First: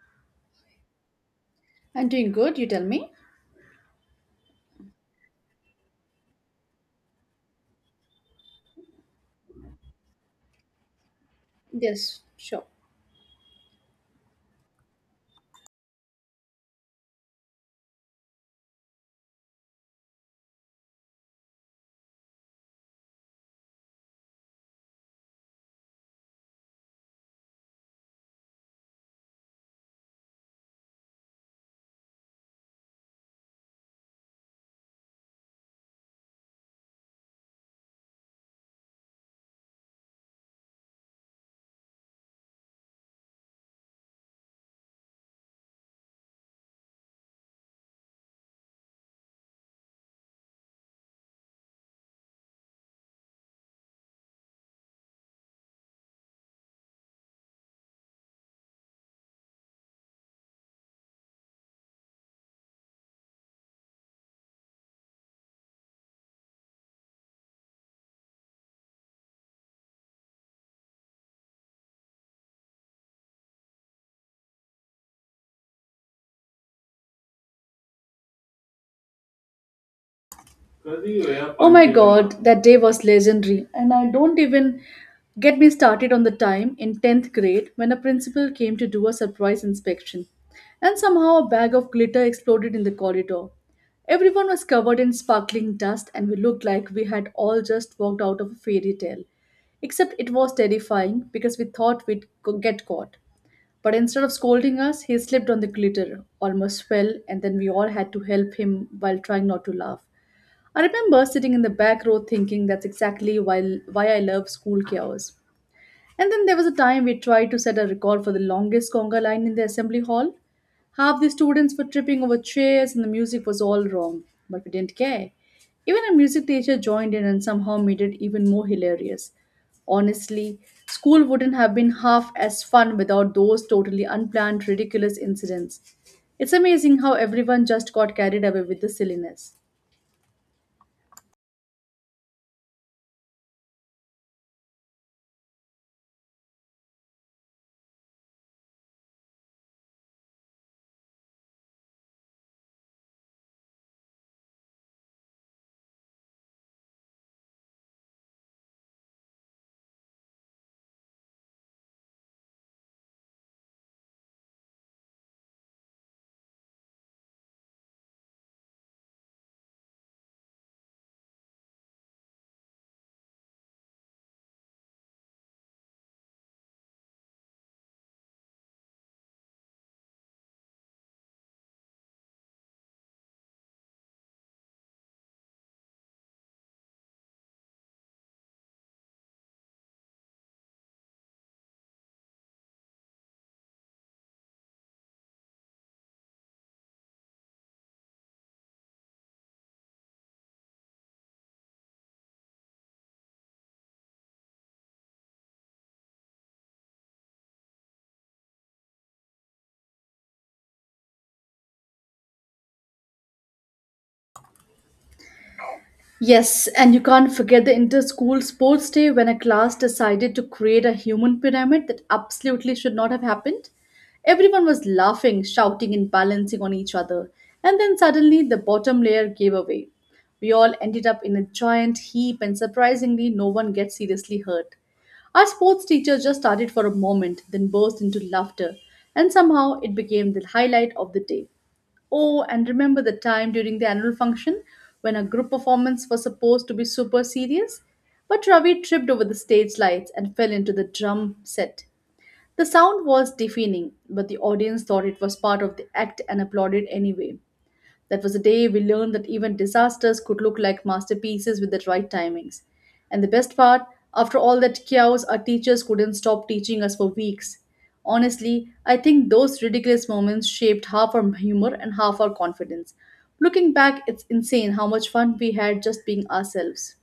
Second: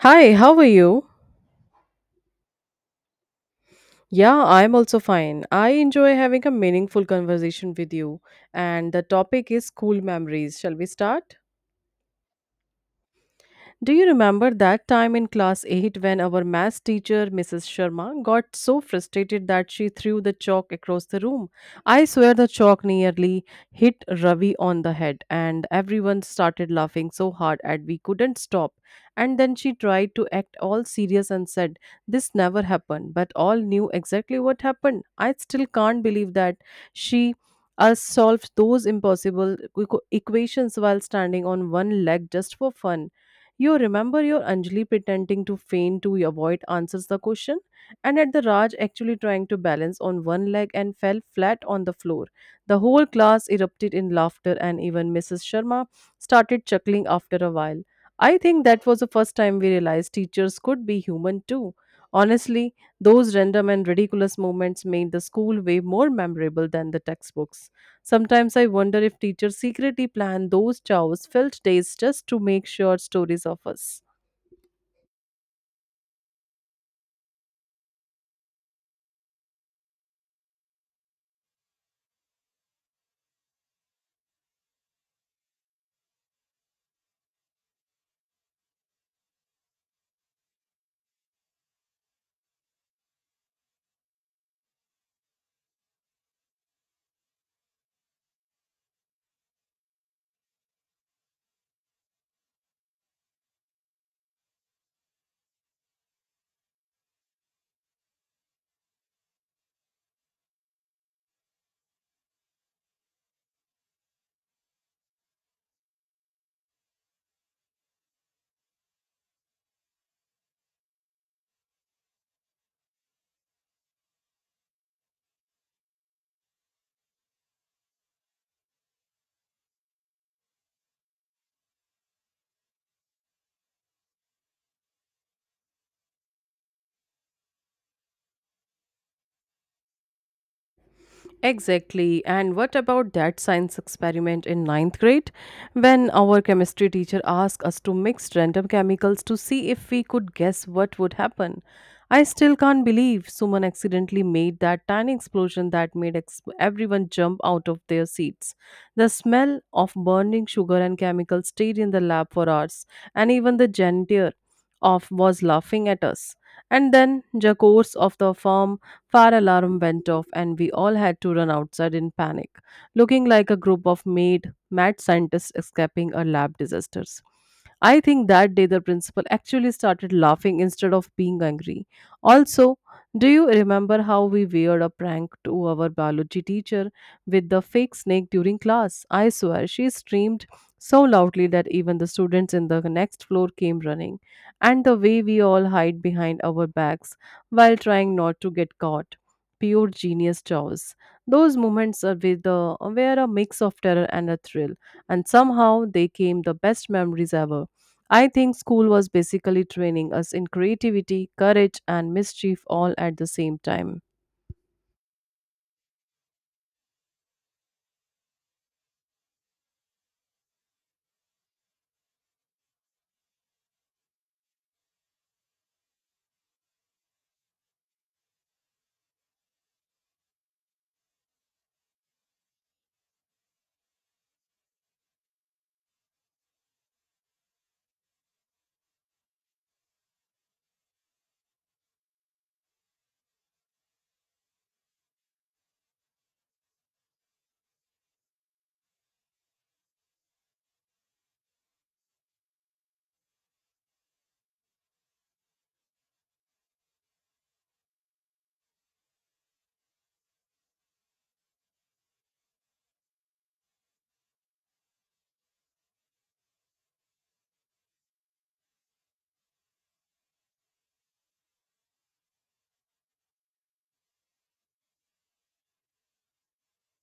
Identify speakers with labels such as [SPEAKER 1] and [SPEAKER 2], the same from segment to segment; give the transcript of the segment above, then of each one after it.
[SPEAKER 1] Hi, how are you?
[SPEAKER 2] I'm doing good, you tell me?
[SPEAKER 1] Yeah, I'm also fine. I enjoy having a meaningful conversation with you, and the topic is school memories. Shall we start?
[SPEAKER 2] Yes, sure.
[SPEAKER 1] Do you remember that time in class 8 when our maths teacher, Mrs. Sharma, got so frustrated that she threw the chalk across the room? I swear the chalk nearly hit Ravi on the head, and everyone started laughing so hard that we couldn't stop. And then she tried to act all serious and said, this never happened, but all knew exactly what happened. I still can't believe that she us solved those impossible equations while standing on one leg just for fun. You remember your Anjali pretending to faint to avoid answers the question, and at the Raj actually trying to balance on one leg and fell flat on the floor. The whole class erupted in laughter, and even Mrs. Sharma started chuckling after a while. I think that was the first time we realized teachers could be human too. Honestly, those random and ridiculous moments made the school way more memorable than the textbooks. Sometimes I wonder if teachers secretly plan those chows filled days just to make short stories of us.
[SPEAKER 2] Oh my god, that day was legendary. And I don't even get me started on the time in 10th grade when a principal came to do a surprise inspection. And somehow a bag of glitter exploded in the corridor. Everyone was covered in sparkling dust, and we looked like we had all just walked out of a fairy tale. Except it was terrifying because we thought we'd get caught. But instead of scolding us, he slipped on the glitter, almost fell, and then we all had to help him while trying not to laugh. I remember sitting in the back row thinking that's exactly why I love school chaos. And then there was a time we tried to set a record for the longest conga line in the assembly hall. Half the students were tripping over chairs and the music was all wrong, but we didn't care. Even a music teacher joined in and somehow made it even more hilarious. Honestly, school wouldn't have been half as fun without those totally unplanned, ridiculous incidents. It's amazing how everyone just got carried away with the silliness.
[SPEAKER 1] Exactly. And what about that science experiment in ninth grade, when our chemistry teacher asked us to mix random chemicals to see if we could guess what would happen? I still can't believe Suman accidentally made that tiny explosion that made everyone jump out of their seats. The smell of burning sugar and chemicals stayed in the lab for hours, and even the janitor of was laughing at us. And then Jakors of the firm fire alarm went off, and we all had to run outside in panic, looking like a group of mad scientists escaping a lab disasters. I think that day the principal actually started laughing instead of being angry. Also, do you remember how we weird a prank to our biology teacher with the fake snake during class? I swear she screamed so loudly that even the students in the next floor came running. And the way we all hide behind our bags while trying not to get caught. Pure genius chows. Those moments are with the, were a mix of terror and a thrill, and somehow they came the best memories ever. I think school was basically training us in creativity, courage, and mischief all at the same time.
[SPEAKER 2] Yes, and you can't forget the inter school sports day when a class decided to create a human pyramid that absolutely should not have happened. Everyone was laughing, shouting, and balancing on each other, and then suddenly the bottom layer gave away. We all ended up in a giant heap, and surprisingly, no one gets seriously hurt. Our sports teacher just started for a moment, then burst into laughter, and somehow it became the highlight of the day. Oh, and remember the time during the annual function when a group performance was supposed to be super serious? But Ravi tripped over the stage lights and fell into the drum set. The sound was deafening, but the audience thought it was part of the act and applauded anyway. That was the day we learned that even disasters could look like masterpieces with the right timings. And the best part, after all that chaos, our teachers couldn't stop teaching us for weeks. Honestly, I think those ridiculous moments shaped half our humor and half our confidence. Looking back, it's insane how much fun we had just being ourselves.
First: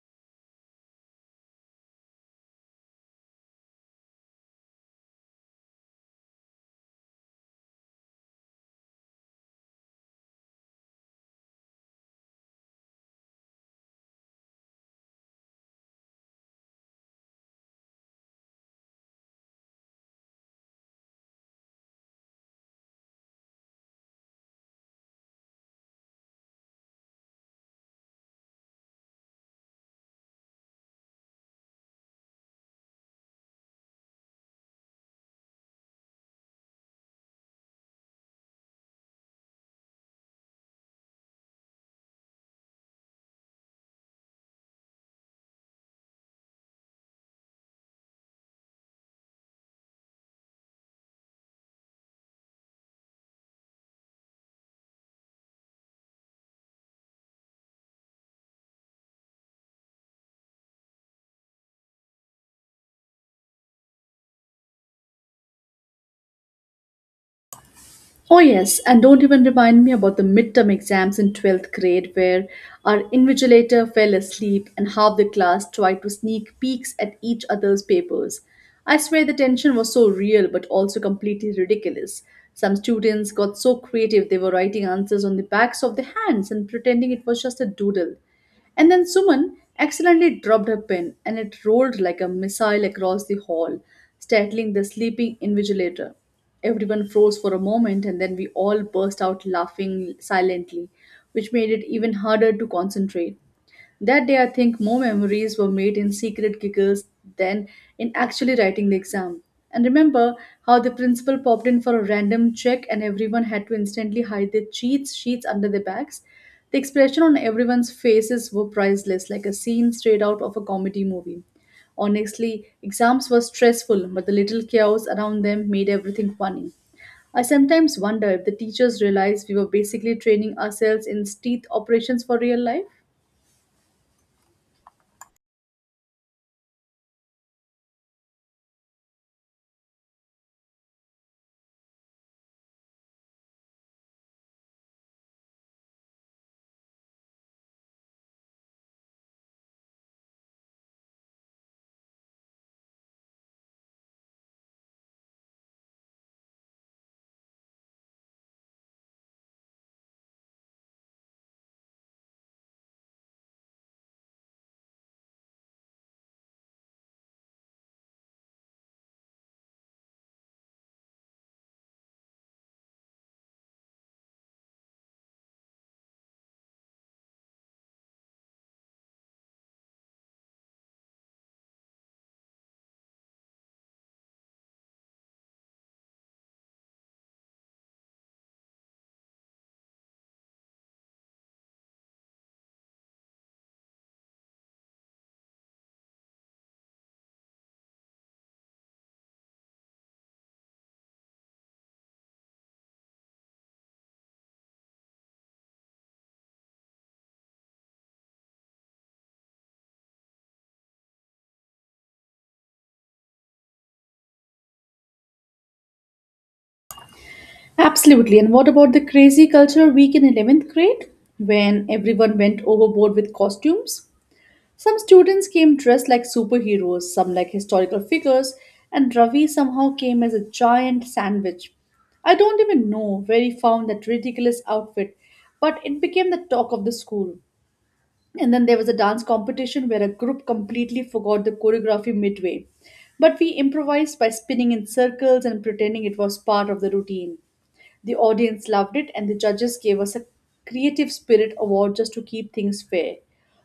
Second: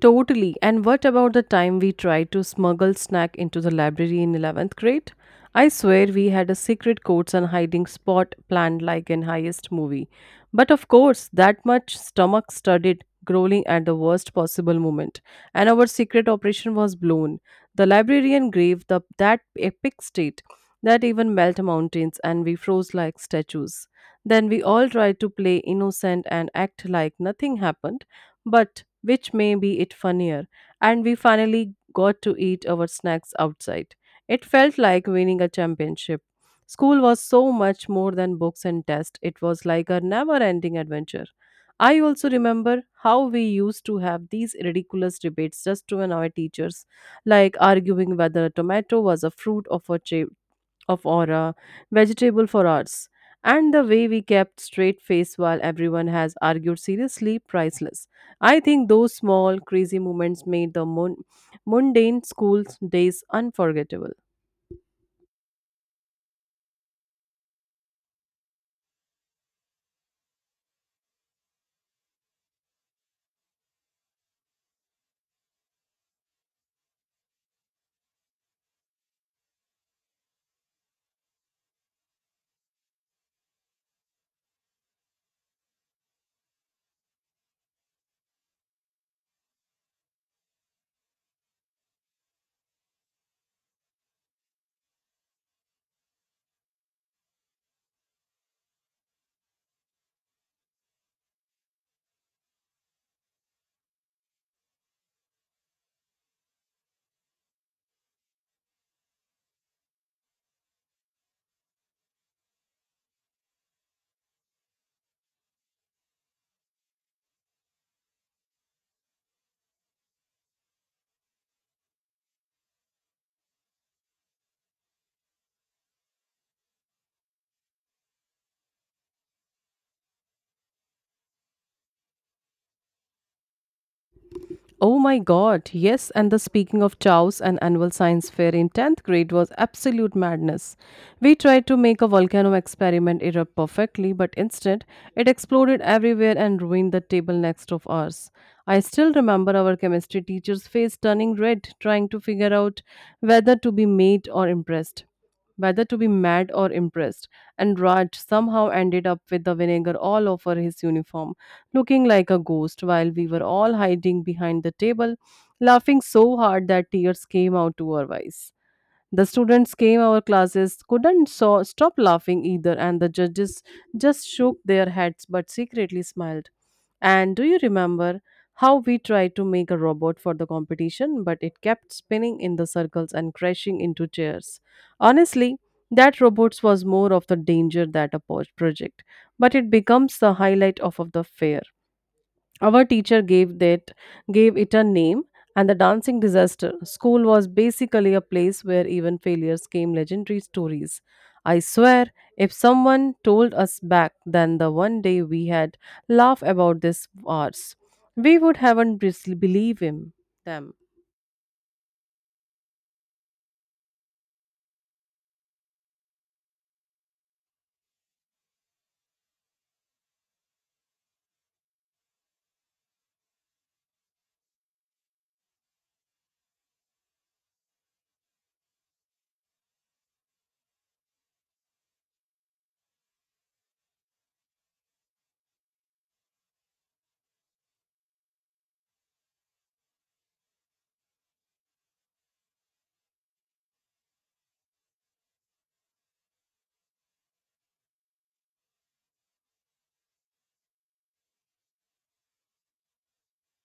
[SPEAKER 1] Totally. And what about the time we tried to smuggle snack into the library in 11th grade? I swear we had a secret codes and hiding spot planned like in highest movie. But of course, that much stomach studded growling at the worst possible moment and our secret operation was blown. The librarian gave the that epic state that even melt mountains, and we froze like statues. Then we all tried to play innocent and act like nothing happened but which may be it funnier. And we finally got to eat our snacks outside. It felt like winning a championship. School was so much more than books and tests. It was like a never ending adventure. I also remember how we used to have these ridiculous debates just to annoy teachers, like arguing whether a tomato was a fruit or a, cha- of aura, vegetable for arts, and the way we kept straight face while everyone has argued seriously priceless. I think those small crazy moments made the mundane school days unforgettable.
[SPEAKER 2] Oh, yes, and don't even remind me about the midterm exams in 12th grade where our invigilator fell asleep and half the class tried to sneak peeks at each other's papers. I swear the tension was so real but also completely ridiculous. Some students got so creative they were writing answers on the backs of their hands and pretending it was just a doodle. And then Suman accidentally dropped her pen and it rolled like a missile across the hall, startling the sleeping invigilator. Everyone froze for a moment and then we all burst out laughing silently, which made it even harder to concentrate. That day, I think more memories were made in secret giggles than in actually writing the exam. And remember how the principal popped in for a random check and everyone had to instantly hide their cheats sheets under their backs? The expression on everyone's faces were priceless, like a scene straight out of a comedy movie. Honestly, exams were stressful, but the little chaos around them made everything funny. I sometimes wonder if the teachers realized we were basically training ourselves in teeth operations for real life.
[SPEAKER 1] Oh my god, yes, and the speaking of chows, an annual science fair in 10th grade was absolute madness. We tried to make a volcano experiment erupt perfectly, but instead it exploded everywhere and ruined the table next of ours. I still remember our chemistry teacher's face turning red, trying to figure out whether to be made or impressed whether to be mad or impressed, and Raj somehow ended up with the vinegar all over his uniform, looking like a ghost while we were all hiding behind the table, laughing so hard that tears came out to our eyes. The students came our classes couldn't so stop laughing either, and the judges just shook their heads but secretly smiled. And do you remember how we tried to make a robot for the competition, but it kept spinning in the circles and crashing into chairs? Honestly, that robots was more of the danger that a project, but it becomes the highlight of the fair. Our teacher gave that gave it a name and the dancing disaster. School was basically a place where even failures came legendary stories. I swear, if someone told us back then the one day we had laugh about this hours, we would haven't believe him them.
[SPEAKER 2] Absolutely. And what about the crazy culture week in 11th grade when everyone went overboard with costumes? Some students came dressed like superheroes, some like historical figures, and Ravi somehow came as a giant sandwich. I don't even know where he found that ridiculous outfit, but it became the talk of the school. And then there was a dance competition where a group completely forgot the choreography midway. But we improvised by spinning in circles and pretending it was part of the routine. The audience loved it, and the judges gave us a Creative Spirit Award just to keep things fair.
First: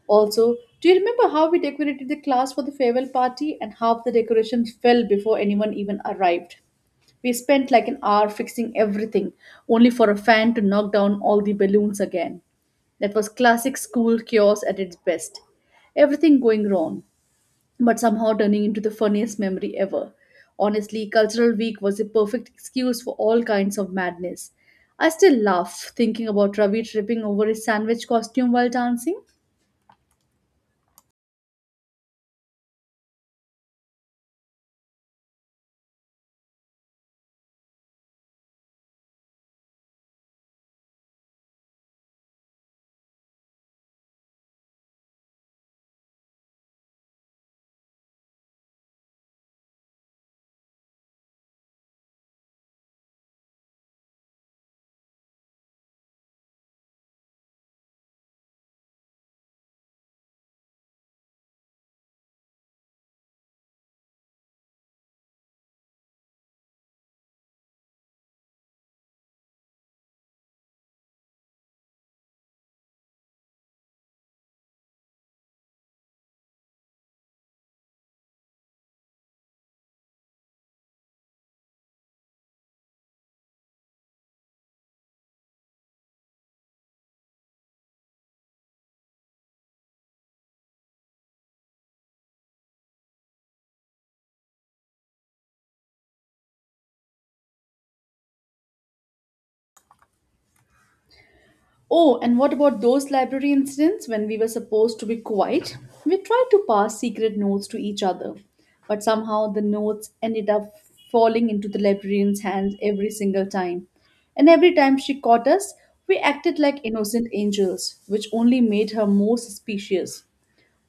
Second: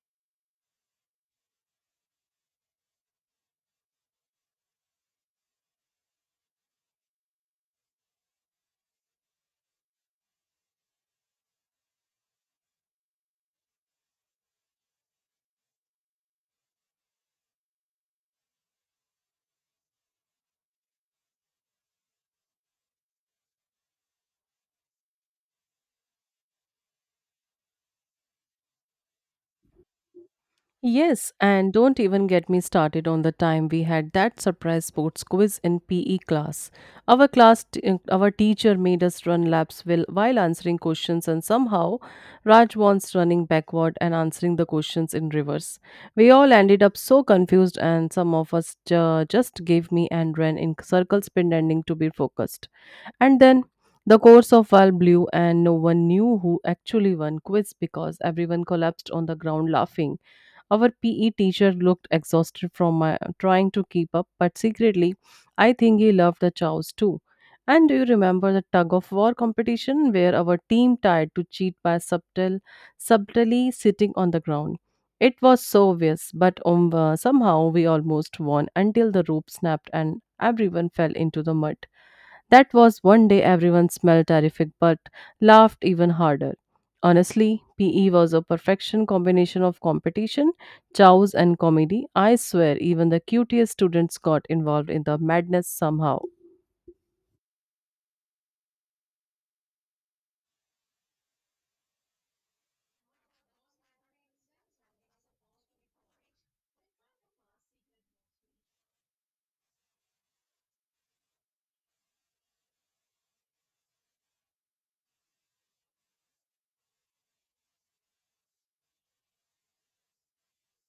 [SPEAKER 2] Also, do you remember how we decorated the class for the farewell party and half the decorations fell before anyone even arrived? We spent like an hour fixing everything, only for a fan to knock down all the balloons again. That was classic school chaos at its best. Everything going wrong but somehow turning into the funniest memory ever. Honestly, Cultural Week was a perfect excuse for all kinds of madness. I still laugh thinking about Ravi tripping over his sandwich costume while dancing.
[SPEAKER 1] Yes, and don't even get me started on the time we had that surprise sports quiz in PE class. Our class, our teacher made us run laps while answering questions, and somehow Raj wants running backward and answering the questions in reverse. We all ended up so confused, and some of us just gave me and ran in circles, pretending to be focused. And then the course of all blew, and no one knew who actually won quiz because everyone collapsed on the ground laughing. Our PE teacher looked exhausted from my trying to keep up, but secretly, I think he loved the chows too. And do you remember the tug of war competition where our team tried to cheat by subtly sitting on the ground? It was so obvious, but somehow we almost won until the rope snapped and everyone fell into the mud. That was one day everyone smelled terrific but laughed even harder. Honestly, PE was a perfection combination of competition, chows, and comedy. I swear, even the cutest students got involved in the madness somehow.
[SPEAKER 2] Oh, and what about those library incidents when we were supposed to be quiet? We tried to pass secret notes to each other, but somehow the notes ended up falling into the librarian's hands every single time. And every time she caught us, we acted like innocent angels, which only made her more suspicious.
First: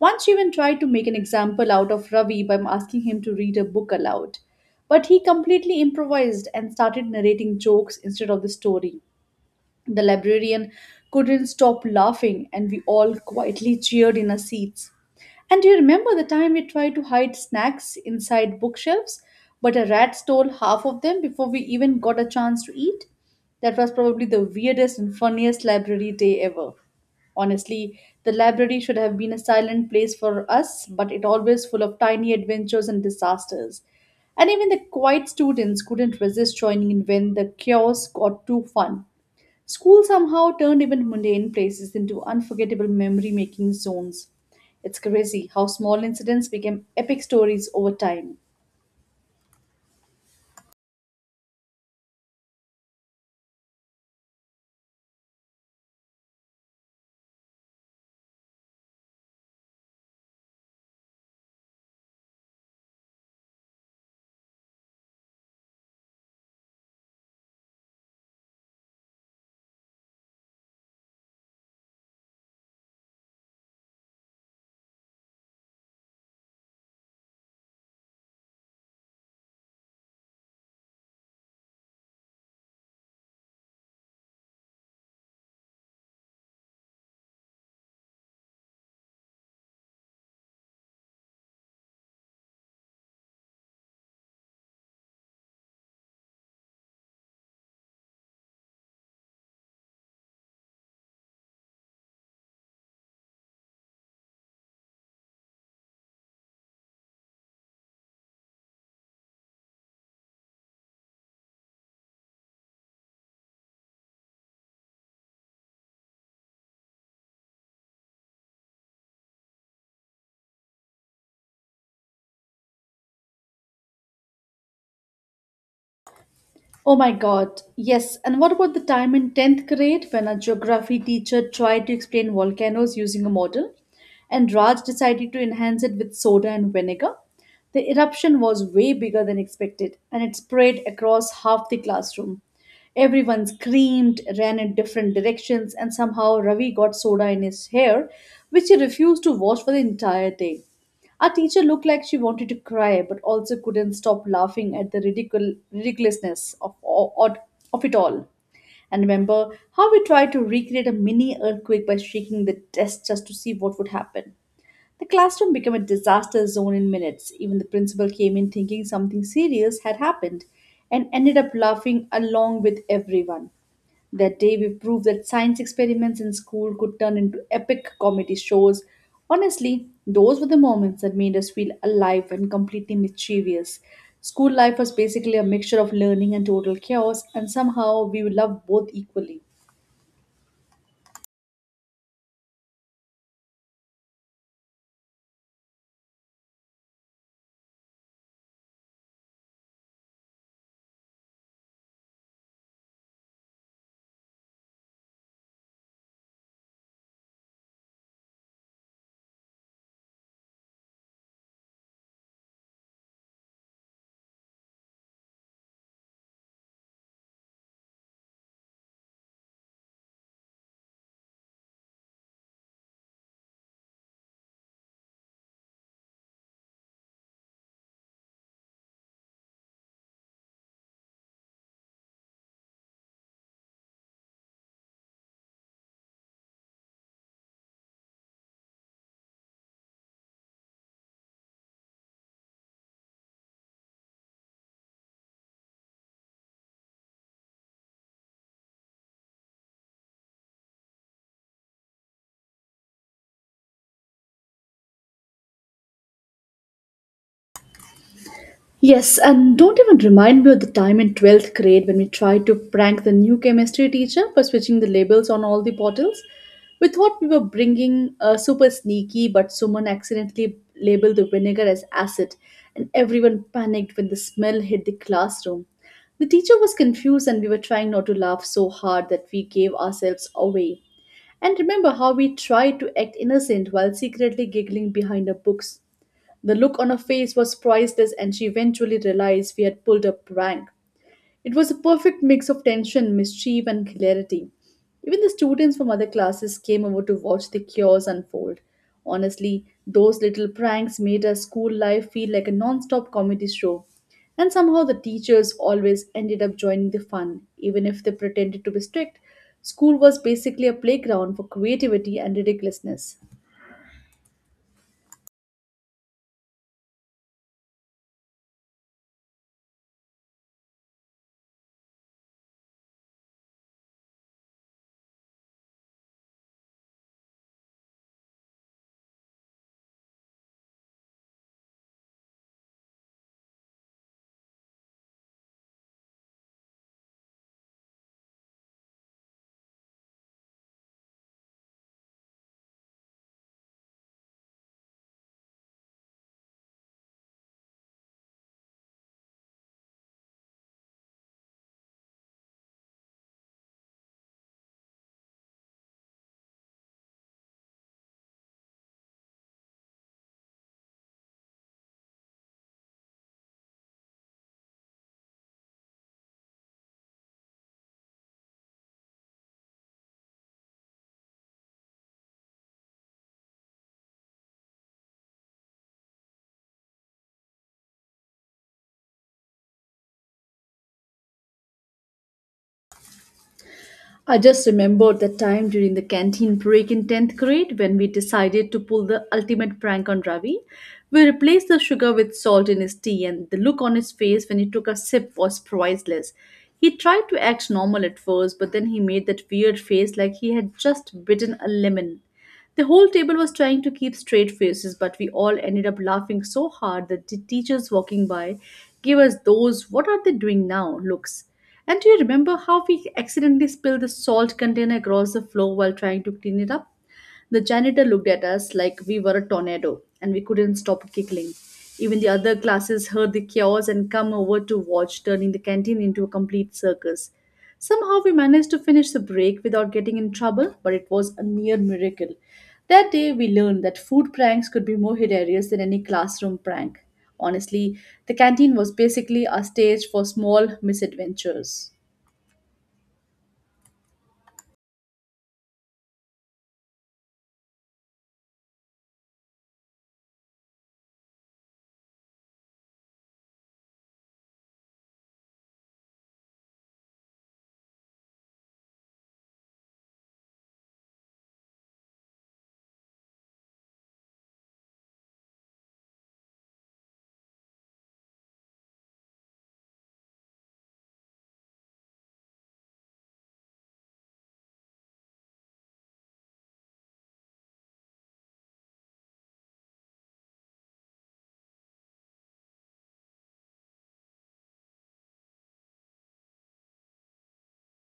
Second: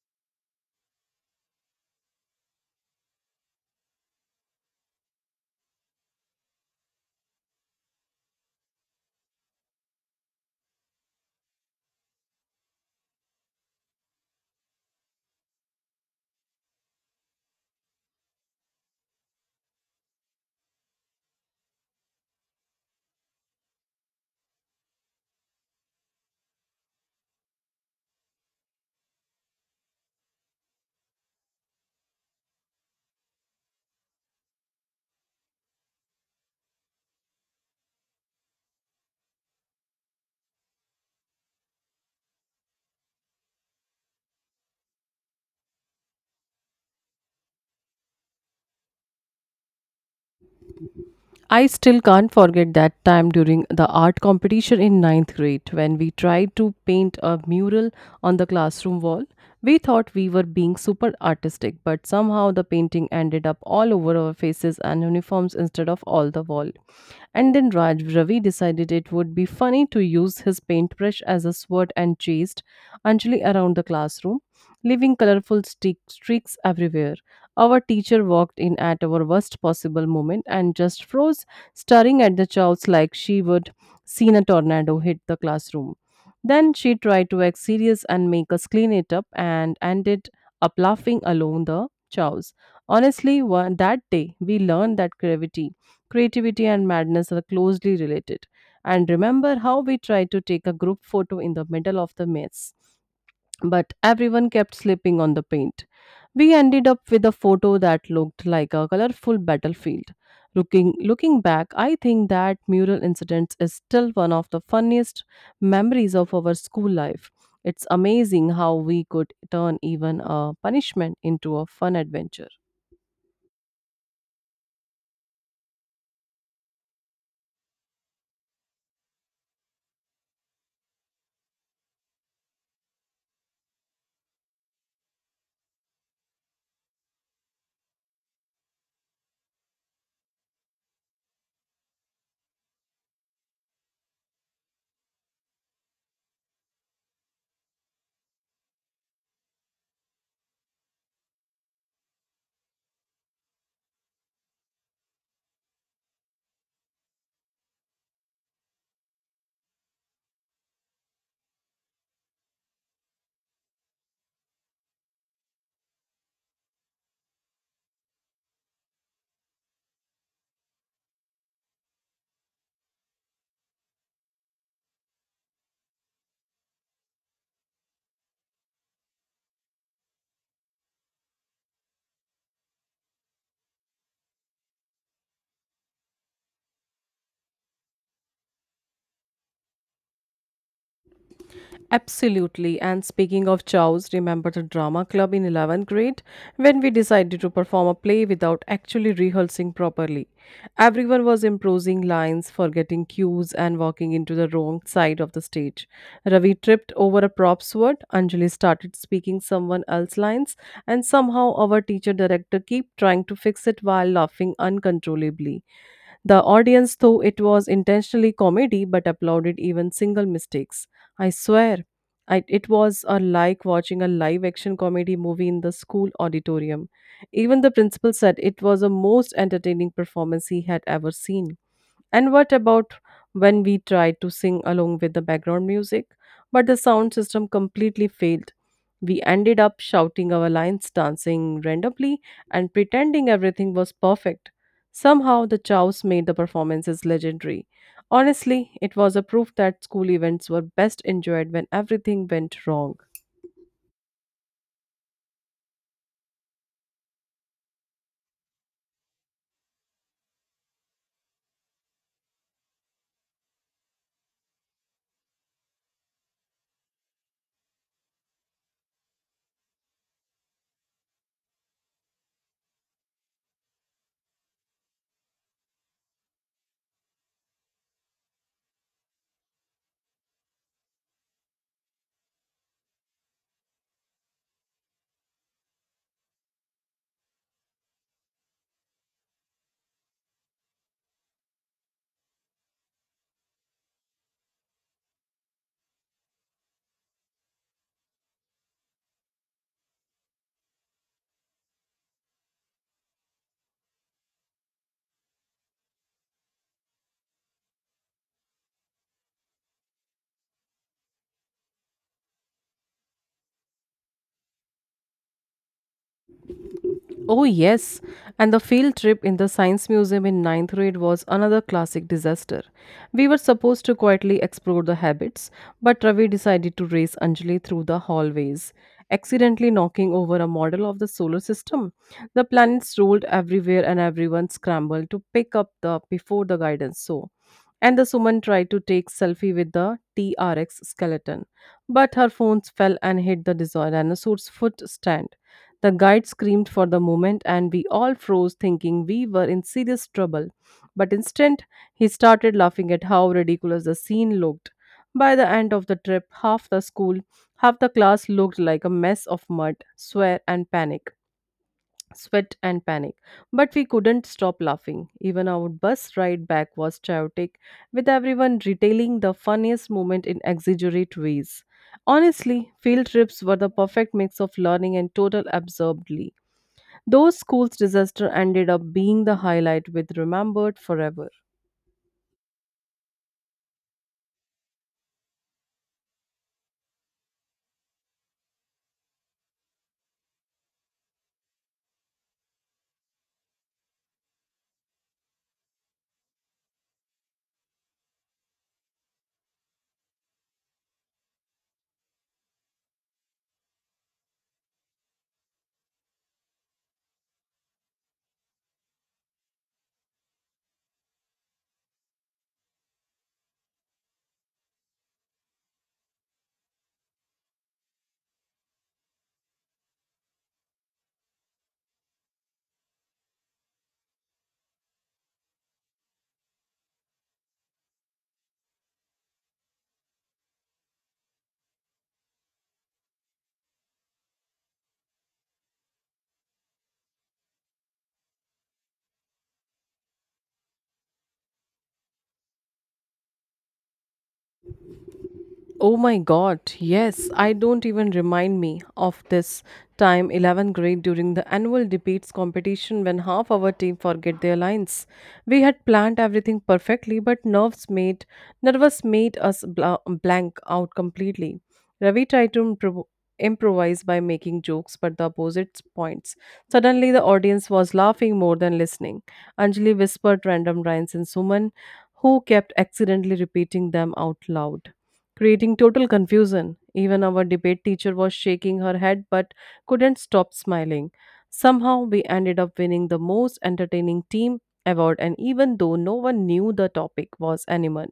[SPEAKER 2] Once she even tried to make an example out of Ravi by asking him to read a book aloud, but he completely improvised and started narrating jokes instead of the story. The librarian couldn't stop laughing, and we all quietly cheered in our seats. And do you remember the time we tried to hide snacks inside bookshelves, but a rat stole half of them before we even got a chance to eat? That was probably the weirdest and funniest library day ever. Honestly, the library should have been a silent place for us, but it always full of tiny adventures and disasters. And even the quiet students couldn't resist joining in when the chaos got too fun. School somehow turned even mundane places into unforgettable memory making zones. It's crazy how small incidents became epic stories over time.
[SPEAKER 1] I still can't forget that time during the art competition in ninth grade when we tried to paint a mural on the classroom wall. We thought we were being super artistic, but somehow the painting ended up all over our faces and uniforms instead of all the wall. And then Raj Ravi decided it would be funny to use his paintbrush as a sword and chased Anjali around the classroom, leaving colorful streaks everywhere. Our teacher walked in at our worst possible moment and just froze, staring at the chows like she would seen a tornado hit the classroom. Then she tried to act serious and make us clean it up and ended up laughing alone the chows. Honestly, one, that day we learned that creativity and madness are closely related. And remember how we tried to take a group photo in the middle of the mess but everyone kept slipping on the paint. We ended up with a photo that looked like a colorful battlefield. Looking back, I think that mural incident is still one of the funniest memories of our school life. It's amazing how we could turn even a punishment into a fun adventure.
[SPEAKER 2] Oh my god, yes. And what about the time in 10th grade when our geography teacher tried to explain volcanoes using a model and Raj decided to enhance it with soda and vinegar? The eruption was way bigger than expected and it spread across half the classroom. Everyone screamed, ran in different directions, and somehow Ravi got soda in his hair, which he refused to wash for the entire day. Our teacher looked like she wanted to cry, but also couldn't stop laughing at the ridiculousness of it all. And remember how we tried to recreate a mini earthquake by shaking the desk just to see what would happen. The classroom became a disaster zone in minutes. Even the principal came in thinking something serious had happened and ended up laughing along with everyone. That day, we proved that science experiments in school could turn into epic comedy shows. Honestly, those were the moments that made us feel alive and completely mischievous. School life was basically a mixture of learning and total chaos, and somehow we loved both equally.
[SPEAKER 1] Absolutely. And speaking of chows, remember the drama club in 11th grade when we decided to perform a play without actually rehearsing properly? Everyone was improvising lines, forgetting cues, and walking into the wrong side of the stage. Ravi tripped over a prop sword, Anjali started speaking someone else's lines, and somehow our teacher director kept trying to fix it while laughing uncontrollably. The audience, though it was intentionally comedy, but applauded even single mistakes. I swear, it was a like watching a live action comedy movie in the school auditorium. Even the principal said it was the most entertaining performance he had ever seen. And what about when we tried to sing along with the background music, but the sound system completely failed? We ended up shouting our lines, dancing randomly, and pretending everything was perfect. Somehow, the chows made the performances legendary. Honestly, it was a proof that school events were best enjoyed when everything went wrong.
[SPEAKER 2] Yes, and don't even remind me of the time in 12th grade when we tried to prank the new chemistry teacher by switching the labels on all the bottles. We thought we were bringing super sneaky, but someone accidentally labeled the vinegar as acid, and everyone panicked when the smell hit the classroom. The teacher was confused, and we were trying not to laugh so hard that we gave ourselves away. And remember how we tried to act innocent while secretly giggling behind our books. The look on her face was priceless, and she eventually realized we had pulled a prank. It was a perfect mix of tension, mischief, and hilarity. Even the students from other classes came over to watch the chaos unfold. Honestly, those little pranks made our school life feel like a non stop comedy show. And somehow the teachers always ended up joining the fun, even if they pretended to be strict. School was basically a playground for creativity and ridiculousness.
[SPEAKER 1] Oh, yes. And the field trip in the Science Museum in ninth grade was another classic disaster. We were supposed to quietly explore the habits, but Ravi decided to race Anjali through the hallways, accidentally knocking over a model of the solar system. The planets rolled everywhere and everyone scrambled to pick up the before the guidance. So and the woman tried to take selfie with the TRX skeleton, but her phones fell and hit the dinosaur's foot stand. The guide screamed for the moment, and we all froze, thinking we were in serious trouble. But instant, he started laughing at how ridiculous the scene looked. By the end of the trip, half the class looked like a mess of mud, swear, and panic sweat and panic. But we couldn't stop laughing. Even our bus ride back was chaotic, with everyone retailing the funniest moment in exaggerate ways. Honestly, field trips were the perfect mix of learning and total absurdly. Those school's disaster ended up being the highlight with remembered forever.
[SPEAKER 2] I just remembered the time during the canteen break in 10th grade when we decided to pull the ultimate prank on Ravi. We replaced the sugar with salt in his tea, and the look on his face when he took a sip was priceless. He tried to act normal at first, but then he made that weird face like he had just bitten a lemon. The whole table was trying to keep straight faces, but we all ended up laughing so hard that the teachers walking by gave us those what are they doing now looks. And do you remember how we accidentally spilled the salt container across the floor while trying to clean it up? The janitor looked at us like we were a tornado and we couldn't stop giggling. Even the other classes heard the chaos and come over to watch, turning the canteen into a complete circus. Somehow we managed to finish the break without getting in trouble, but it was a near miracle. That day we learned that food pranks could be more hilarious than any classroom prank. Honestly, the canteen was basically a stage for small misadventures.
[SPEAKER 1] Oh my god, yes, I don't even remind me of this time 11th grade during the annual debates competition when half our team forget their lines. We had planned everything perfectly but nerves made nervous made us blank out completely. Ravi tried to improvise by making jokes but the opposite points. Suddenly the audience was laughing more than listening. Anjali whispered random rhymes and Suman who kept accidentally repeating them out loud creating total confusion. Even our debate teacher was shaking her head but couldn't stop smiling. Somehow, we ended up winning the most entertaining team award, and even though no one knew the topic was animal,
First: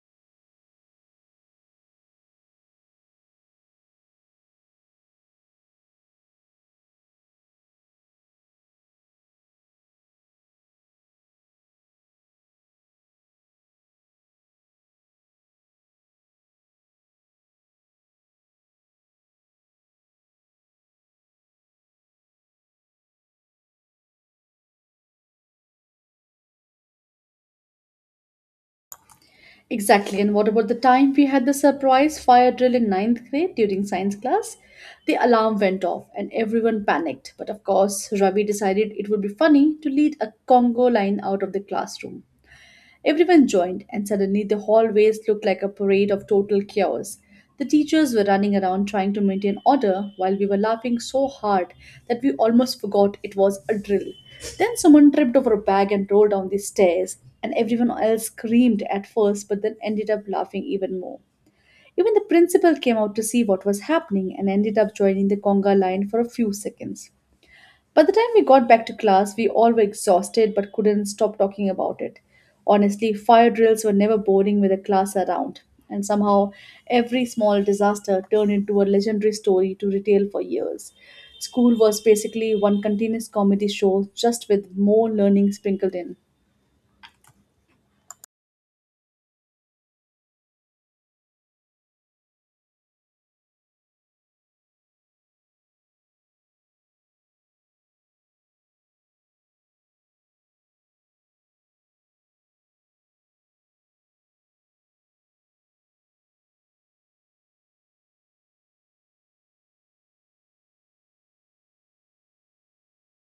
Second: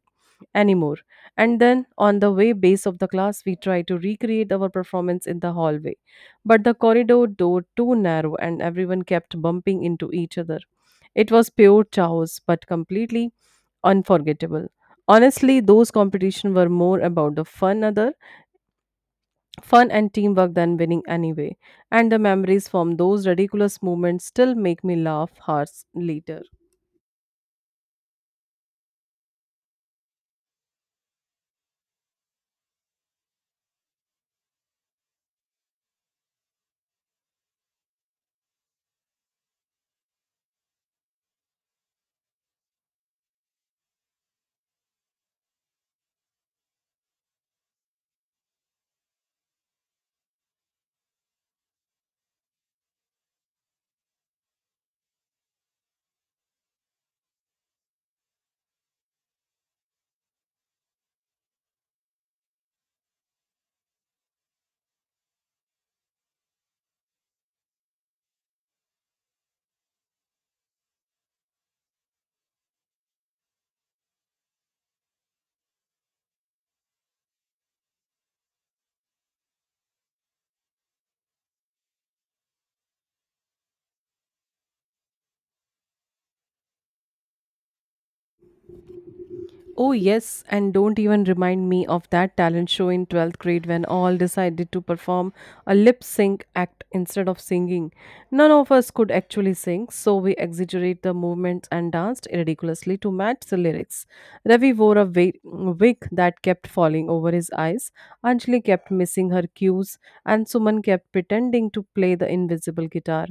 [SPEAKER 1] anymore. And then on the way base of the class, we try to recreate our performance in the hallway. But the corridor door too narrow and everyone kept bumping into each other. It was pure chaos, but completely unforgettable. Honestly, those competitions were more about the fun and teamwork than winning anyway. And the memories from those ridiculous moments still make me laugh hours later.
[SPEAKER 2] Exactly, and what about the time we had the surprise fire drill in ninth grade during science class? The alarm went off and everyone panicked, but of course, Ravi decided it would be funny to lead a Congo line out of the classroom. Everyone joined, and suddenly the hallways looked like a parade of total chaos. The teachers were running around trying to maintain order while we were laughing so hard that we almost forgot it was a drill. Then someone tripped over a bag and rolled down the stairs, and everyone else screamed at first but then ended up laughing even more. Even the principal came out to see what was happening and ended up joining the conga line for a few seconds. By the time we got back to class, we all were exhausted but couldn't stop talking about it. Honestly, fire drills were never boring with a class around, and somehow every small disaster turned into a legendary story to retell for years. School was basically one continuous comedy show, just with more learning sprinkled in.
[SPEAKER 1] Oh, yes, and don't even remind me of that talent show in 12th grade when all decided to perform a lip sync act instead of singing. None of us could actually sing, so we exaggerate the movements and danced ridiculously to match the lyrics. Ravi wore a wig that kept falling over his eyes, Anjali kept missing her cues, and Suman kept pretending to play the invisible guitar.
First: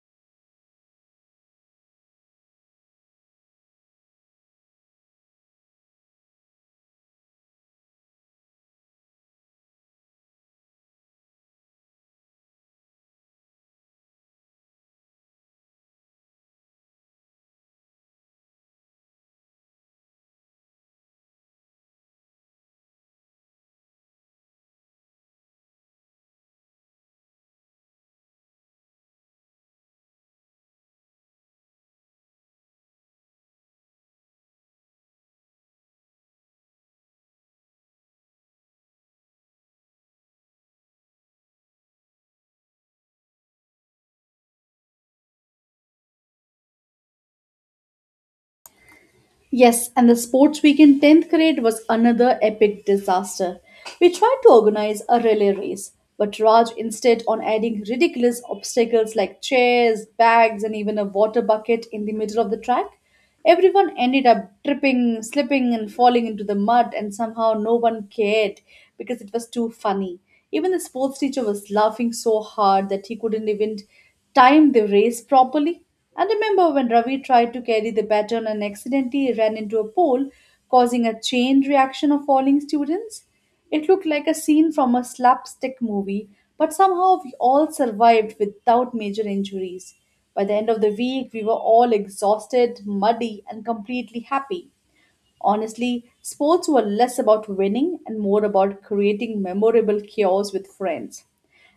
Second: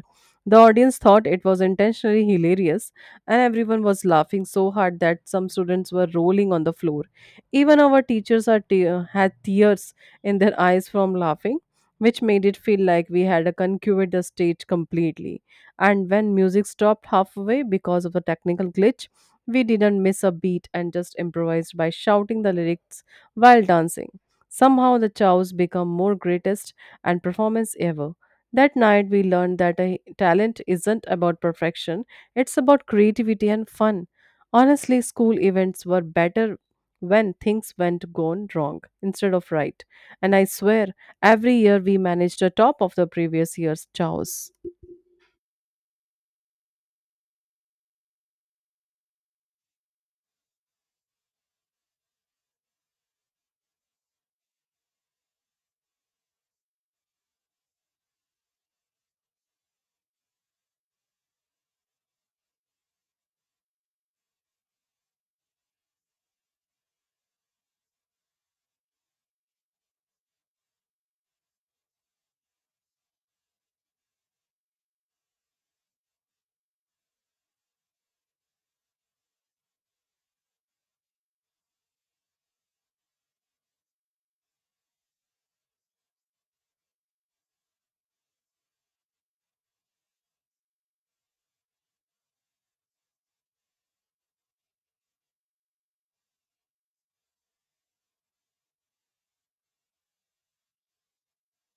[SPEAKER 1] The audience thought it was intentionally hilarious, and everyone was laughing so hard that some students were rolling on the floor. Even our teachers are had tears in their eyes from laughing, which made it feel like we had a conquered the stage completely. And when music stopped halfway because of a technical glitch, we didn't miss a beat and just improvised by shouting the lyrics while dancing. Somehow the chows become more greatest and performance ever. That night we learned that a talent isn't about perfection, it's about creativity and fun. Honestly, school events were better when things went gone wrong instead of right. And I swear, every year we managed the top of the previous year's chaos.
[SPEAKER 2] Yes, and the sports week in 10th grade was another epic disaster. We tried to organize a relay race, but Raj insisted on adding ridiculous obstacles like chairs, bags, and even a water bucket in the middle of the track. Everyone ended up tripping, slipping, and falling into the mud, and somehow no one cared because it was too funny. Even the sports teacher was laughing so hard that he couldn't even timed the race properly. And remember when Ravi tried to carry the baton and accidentally ran into a pole, causing a chain reaction of falling students? It looked like a scene from a slapstick movie, but somehow we all survived without major injuries. By the end of the week, we were all exhausted, muddy, and completely happy. Honestly, sports were less about winning and more about creating memorable cures with friends.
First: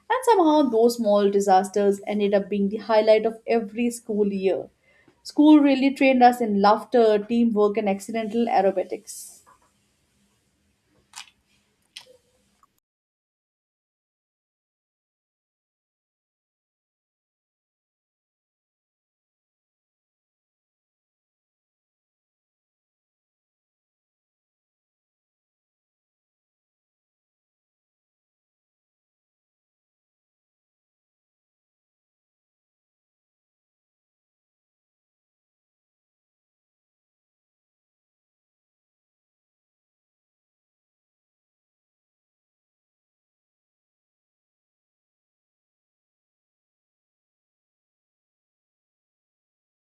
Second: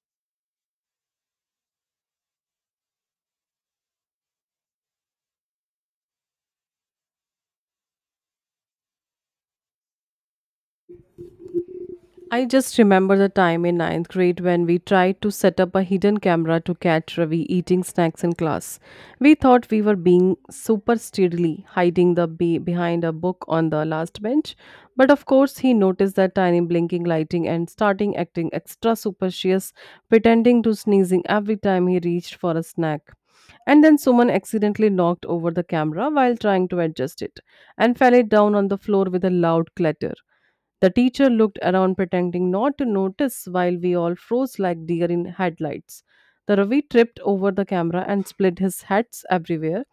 [SPEAKER 2] And somehow, those small disasters ended up being the highlight of every school year. School really trained us in laughter, teamwork, and accidental aerobatics.
[SPEAKER 1] I just remember the time in ninth grade when we tried to set up a hidden camera to catch Ravi eating snacks in class. We thought we were being super steadily hiding the behind a book on the last bench, but of course he noticed that tiny blinking lighting and starting acting extra superstitious, pretending to sneezing every time he reached for a snack. And then someone accidentally knocked over the camera while trying to adjust it and fell it down on the floor with a loud clatter. The teacher looked around, pretending not to notice, while we all froze like deer in headlights. The Ravi tripped over the camera and split his hats everywhere,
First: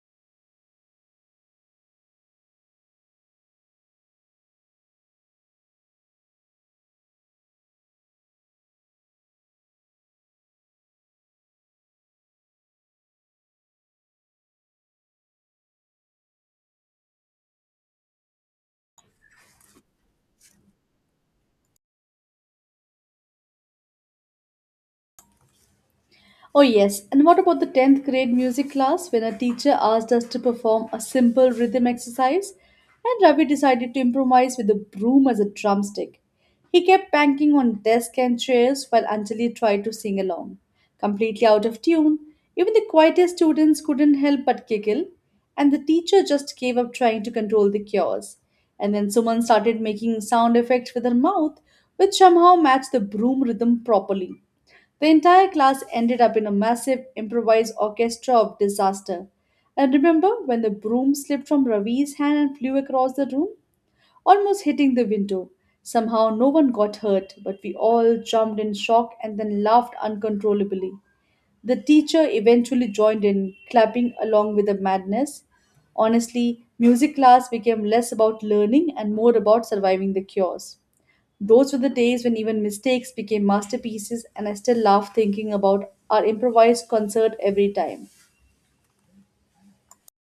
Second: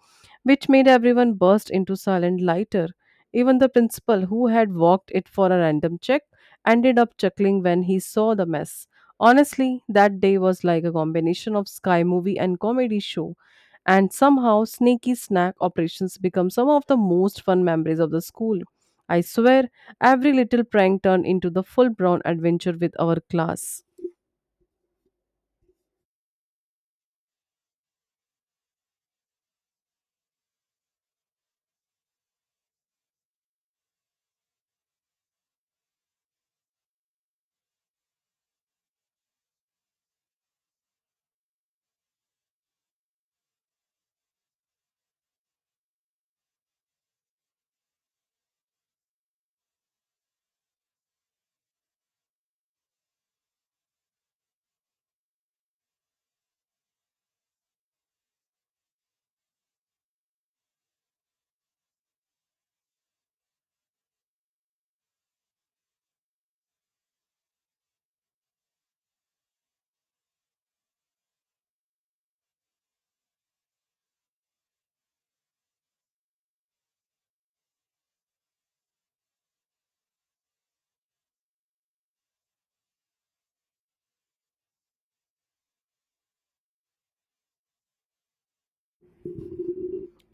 [SPEAKER 1] which made everyone burst into silent laughter. Even the principal, who had walked it for a random check, ended up chuckling when he saw the mess. Honestly, that day was like a combination of Sky movie and comedy show, and somehow sneaky snack operations become some of the most fun memories of the school. I swear, every little prank turned into the full blown adventure with our class.
[SPEAKER 2] Oh, yes. And what about the 10th grade music class when a teacher asked us to perform a simple rhythm exercise and Ravi decided to improvise with a broom as a drumstick? He kept banging on desk and chairs while Anjali tried to sing along. Completely out of tune, even the quietest students couldn't help but giggle, and the teacher just gave up trying to control the chaos. And then Suman started making sound effects with her mouth, which somehow matched the broom rhythm properly. The entire class ended up in a massive improvised orchestra of disaster. And remember when the broom slipped from Ravi's hand and flew across the room, almost hitting the window. Somehow no one got hurt, but we all jumped in shock and then laughed uncontrollably. The teacher eventually joined in, clapping along with the madness. Honestly, music class became less about learning and more about surviving the chaos. Those were the days when even mistakes became masterpieces, and I still love thinking about our improvised concert every time.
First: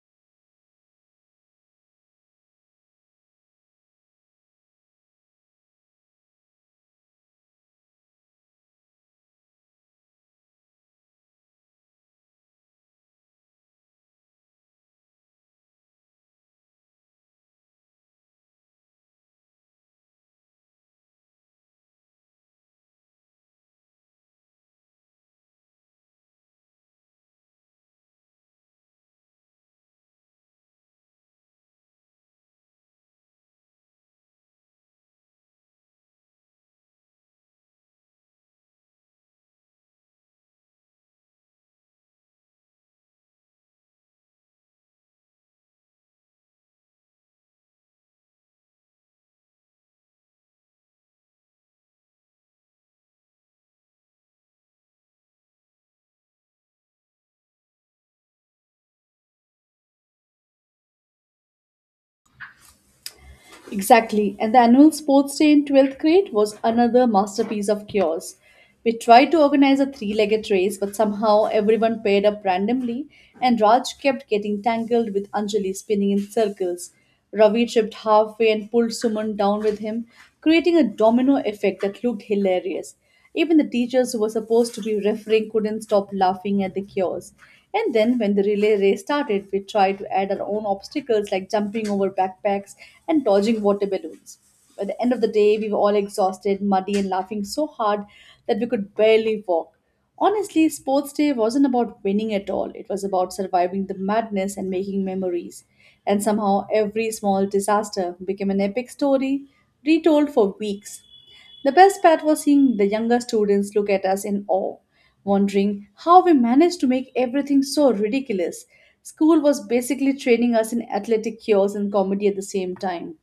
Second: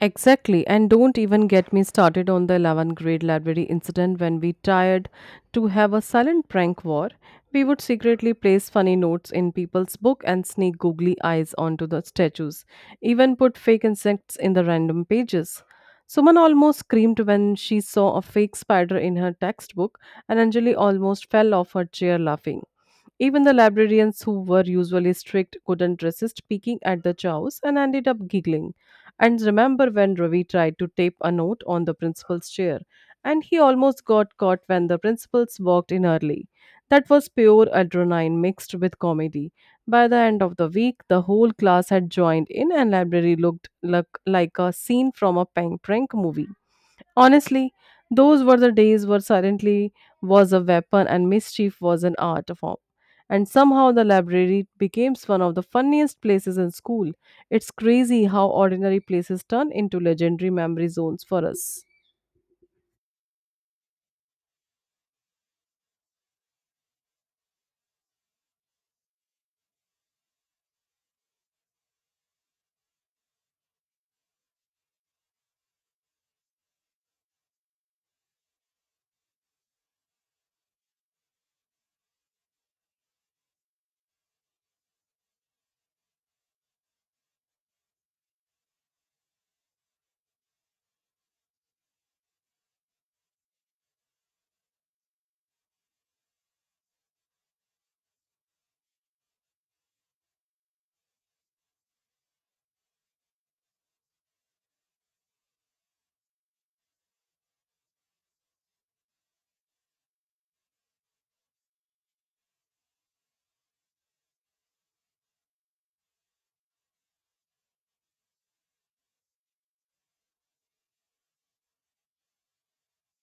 [SPEAKER 1] Exactly, and don't even get me started on the 11th grade library incident when we tried to have a silent prank war. We would secretly place funny notes in people's book and sneak googly eyes onto the statues, even put fake insects in the random pages. Suman almost screamed when she saw a fake spider in her textbook, and Anjali almost fell off her chair laughing. Even the librarians, who were usually strict, couldn't resist peeking at the chows and ended up giggling. And remember when Ravi tried to tape a note on the principal's chair, and he almost got caught when the principals walked in early. That was pure adrenaline mixed with comedy. By the end of the week, the whole class had joined in, and library looked like a scene from a prank movie. Honestly, those were the days where silently was a weapon and mischief was an art form. And somehow the library became one of the funniest places in school. It's crazy how ordinary places turn into legendary memory zones for us.
[SPEAKER 2] Exactly, and the annual sports day in 12th grade was another masterpiece of chaos. We tried to organize a three legged race, but somehow everyone paired up randomly, and Raj kept getting tangled with Anjali spinning in circles. Ravi tripped halfway and pulled Suman down with him, creating a domino effect that looked hilarious. Even the teachers who were supposed to be refereeing couldn't stop laughing at the chaos. And then, when the relay race started, we tried to add our own obstacles like jumping over backpacks and dodging water balloons. By the end of the day, we were all exhausted, muddy, and laughing so hard that we could barely walk. Honestly, Sports Day wasn't about winning at all. It was about surviving the madness and making memories. And somehow, every small disaster became an epic story retold for weeks. The best part was seeing the younger students look at us in awe, wondering how we managed to make everything so ridiculous. School was basically training us in athletic cures and comedy at the same time.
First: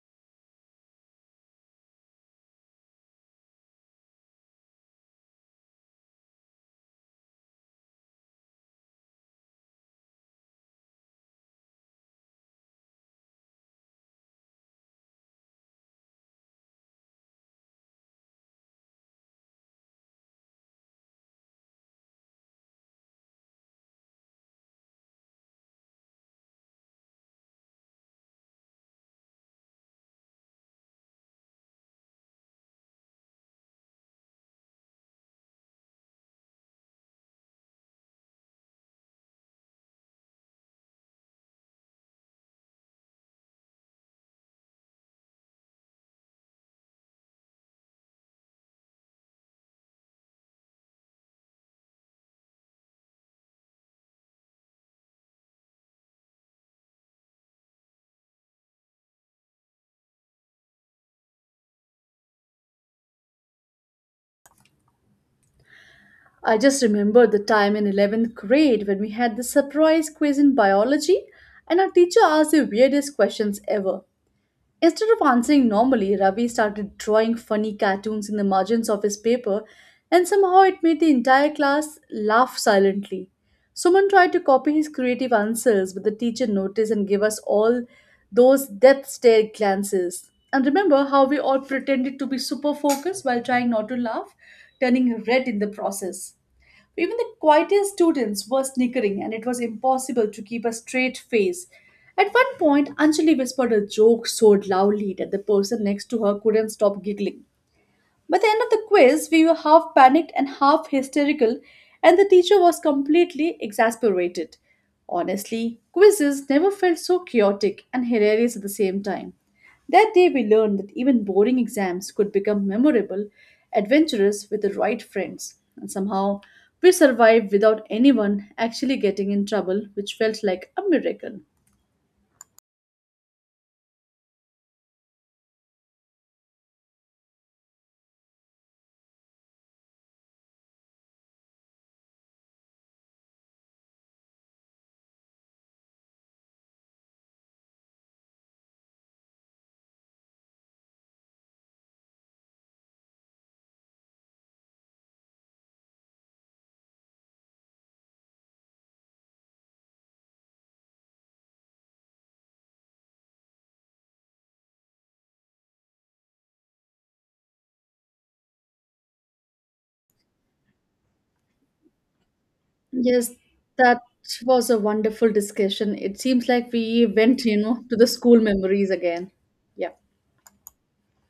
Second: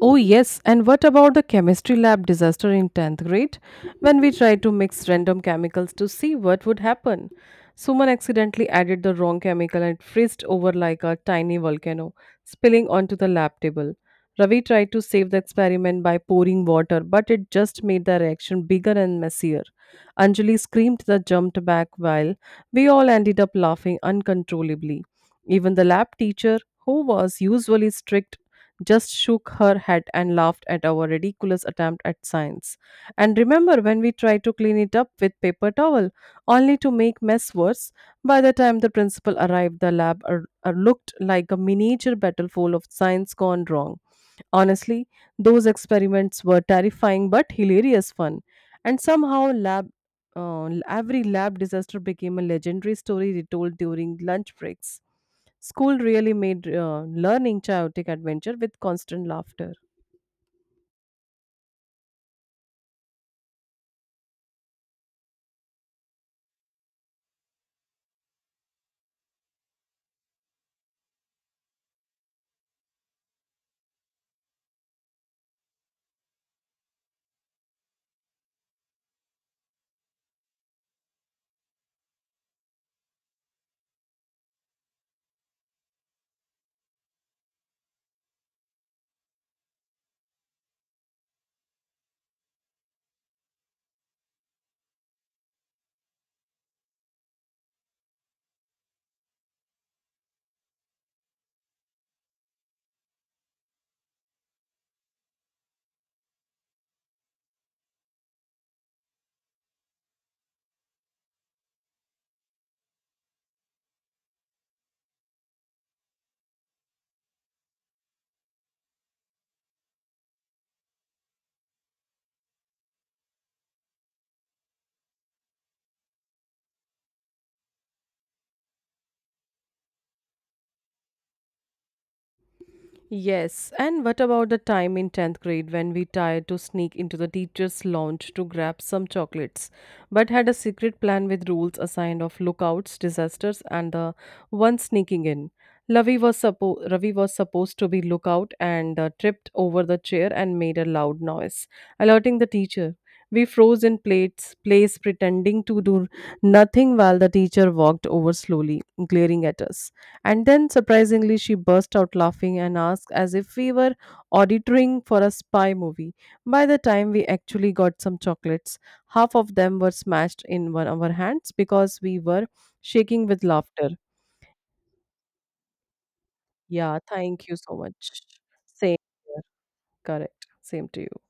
[SPEAKER 1] Oh, yes. And what about the chemistry lab disaster in 10th grade when we tried to mix random chemicals to see what would happen? Suman accidentally added the wrong chemical and it frizzed over like a tiny volcano, spilling onto the lab table. Ravi tried to save the experiment by pouring water, but it just made the reaction bigger and messier. Anjali screamed and jumped back while we all ended up laughing uncontrollably. Even the lab teacher, who was usually strict, just shook her head and laughed at our ridiculous attempt at science. And remember when we tried to clean it up with paper towel, only to make mess worse. By the time the principal arrived, the lab looked like a miniature battle of science gone wrong. Honestly, those experiments were terrifying but hilarious fun. And somehow, every lab disaster became a legendary story retold during lunch breaks. School really made learning chaotic adventure with constant laughter.
[SPEAKER 2] I just remember the time in 11th grade when we had the surprise quiz in biology and our teacher asked the weirdest questions ever. Instead of answering normally, Ravi started drawing funny cartoons in the margins of his paper, and somehow it made the entire class laugh silently. Suman tried to copy his creative answers, but the teacher noticed and gave us all those death stare glances. And remember how we all pretended to be super focused while trying not to laugh, turning red in the process. Even the quietest students were snickering, and it was impossible to keep a straight face. At one point, Anjali whispered a joke so loudly that the person next to her couldn't stop giggling. By the end of the quiz, we were half panicked and half hysterical, and the teacher was completely exasperated. Honestly, quizzes never felt so chaotic and hilarious at the same time. That day, we learned that even boring exams could become memorable, adventurous with the right friends. And somehow, we survived without anyone actually getting in trouble, which felt like a miracle.
[SPEAKER 1] Yes, and what about the time in 10th grade when we tried to sneak into the teacher's lounge to grab some chocolates, but had a secret plan with rules assigned of lookouts, disasters, and the one sneaking in? Ravi was supposed to be lookout and tripped over the chair and made a loud noise, alerting the teacher. We froze in place pretending to do nothing while the teacher walked over slowly, glaring at us. And then surprisingly, she burst out laughing and asked as if we were auditoring for a spy movie. By the time we actually got some chocolates, half of them were smashed in one of our hands because we were shaking
[SPEAKER 2] Yes,
[SPEAKER 1] with laughter.
[SPEAKER 2] that was a wonderful discussion. It seems like
[SPEAKER 1] Yeah,
[SPEAKER 2] we went,
[SPEAKER 1] thank you
[SPEAKER 2] you
[SPEAKER 1] so
[SPEAKER 2] know, to the
[SPEAKER 1] much.
[SPEAKER 2] school memories
[SPEAKER 1] Same
[SPEAKER 2] again.
[SPEAKER 1] here.
[SPEAKER 2] Yeah.
[SPEAKER 1] Correct. Same to you.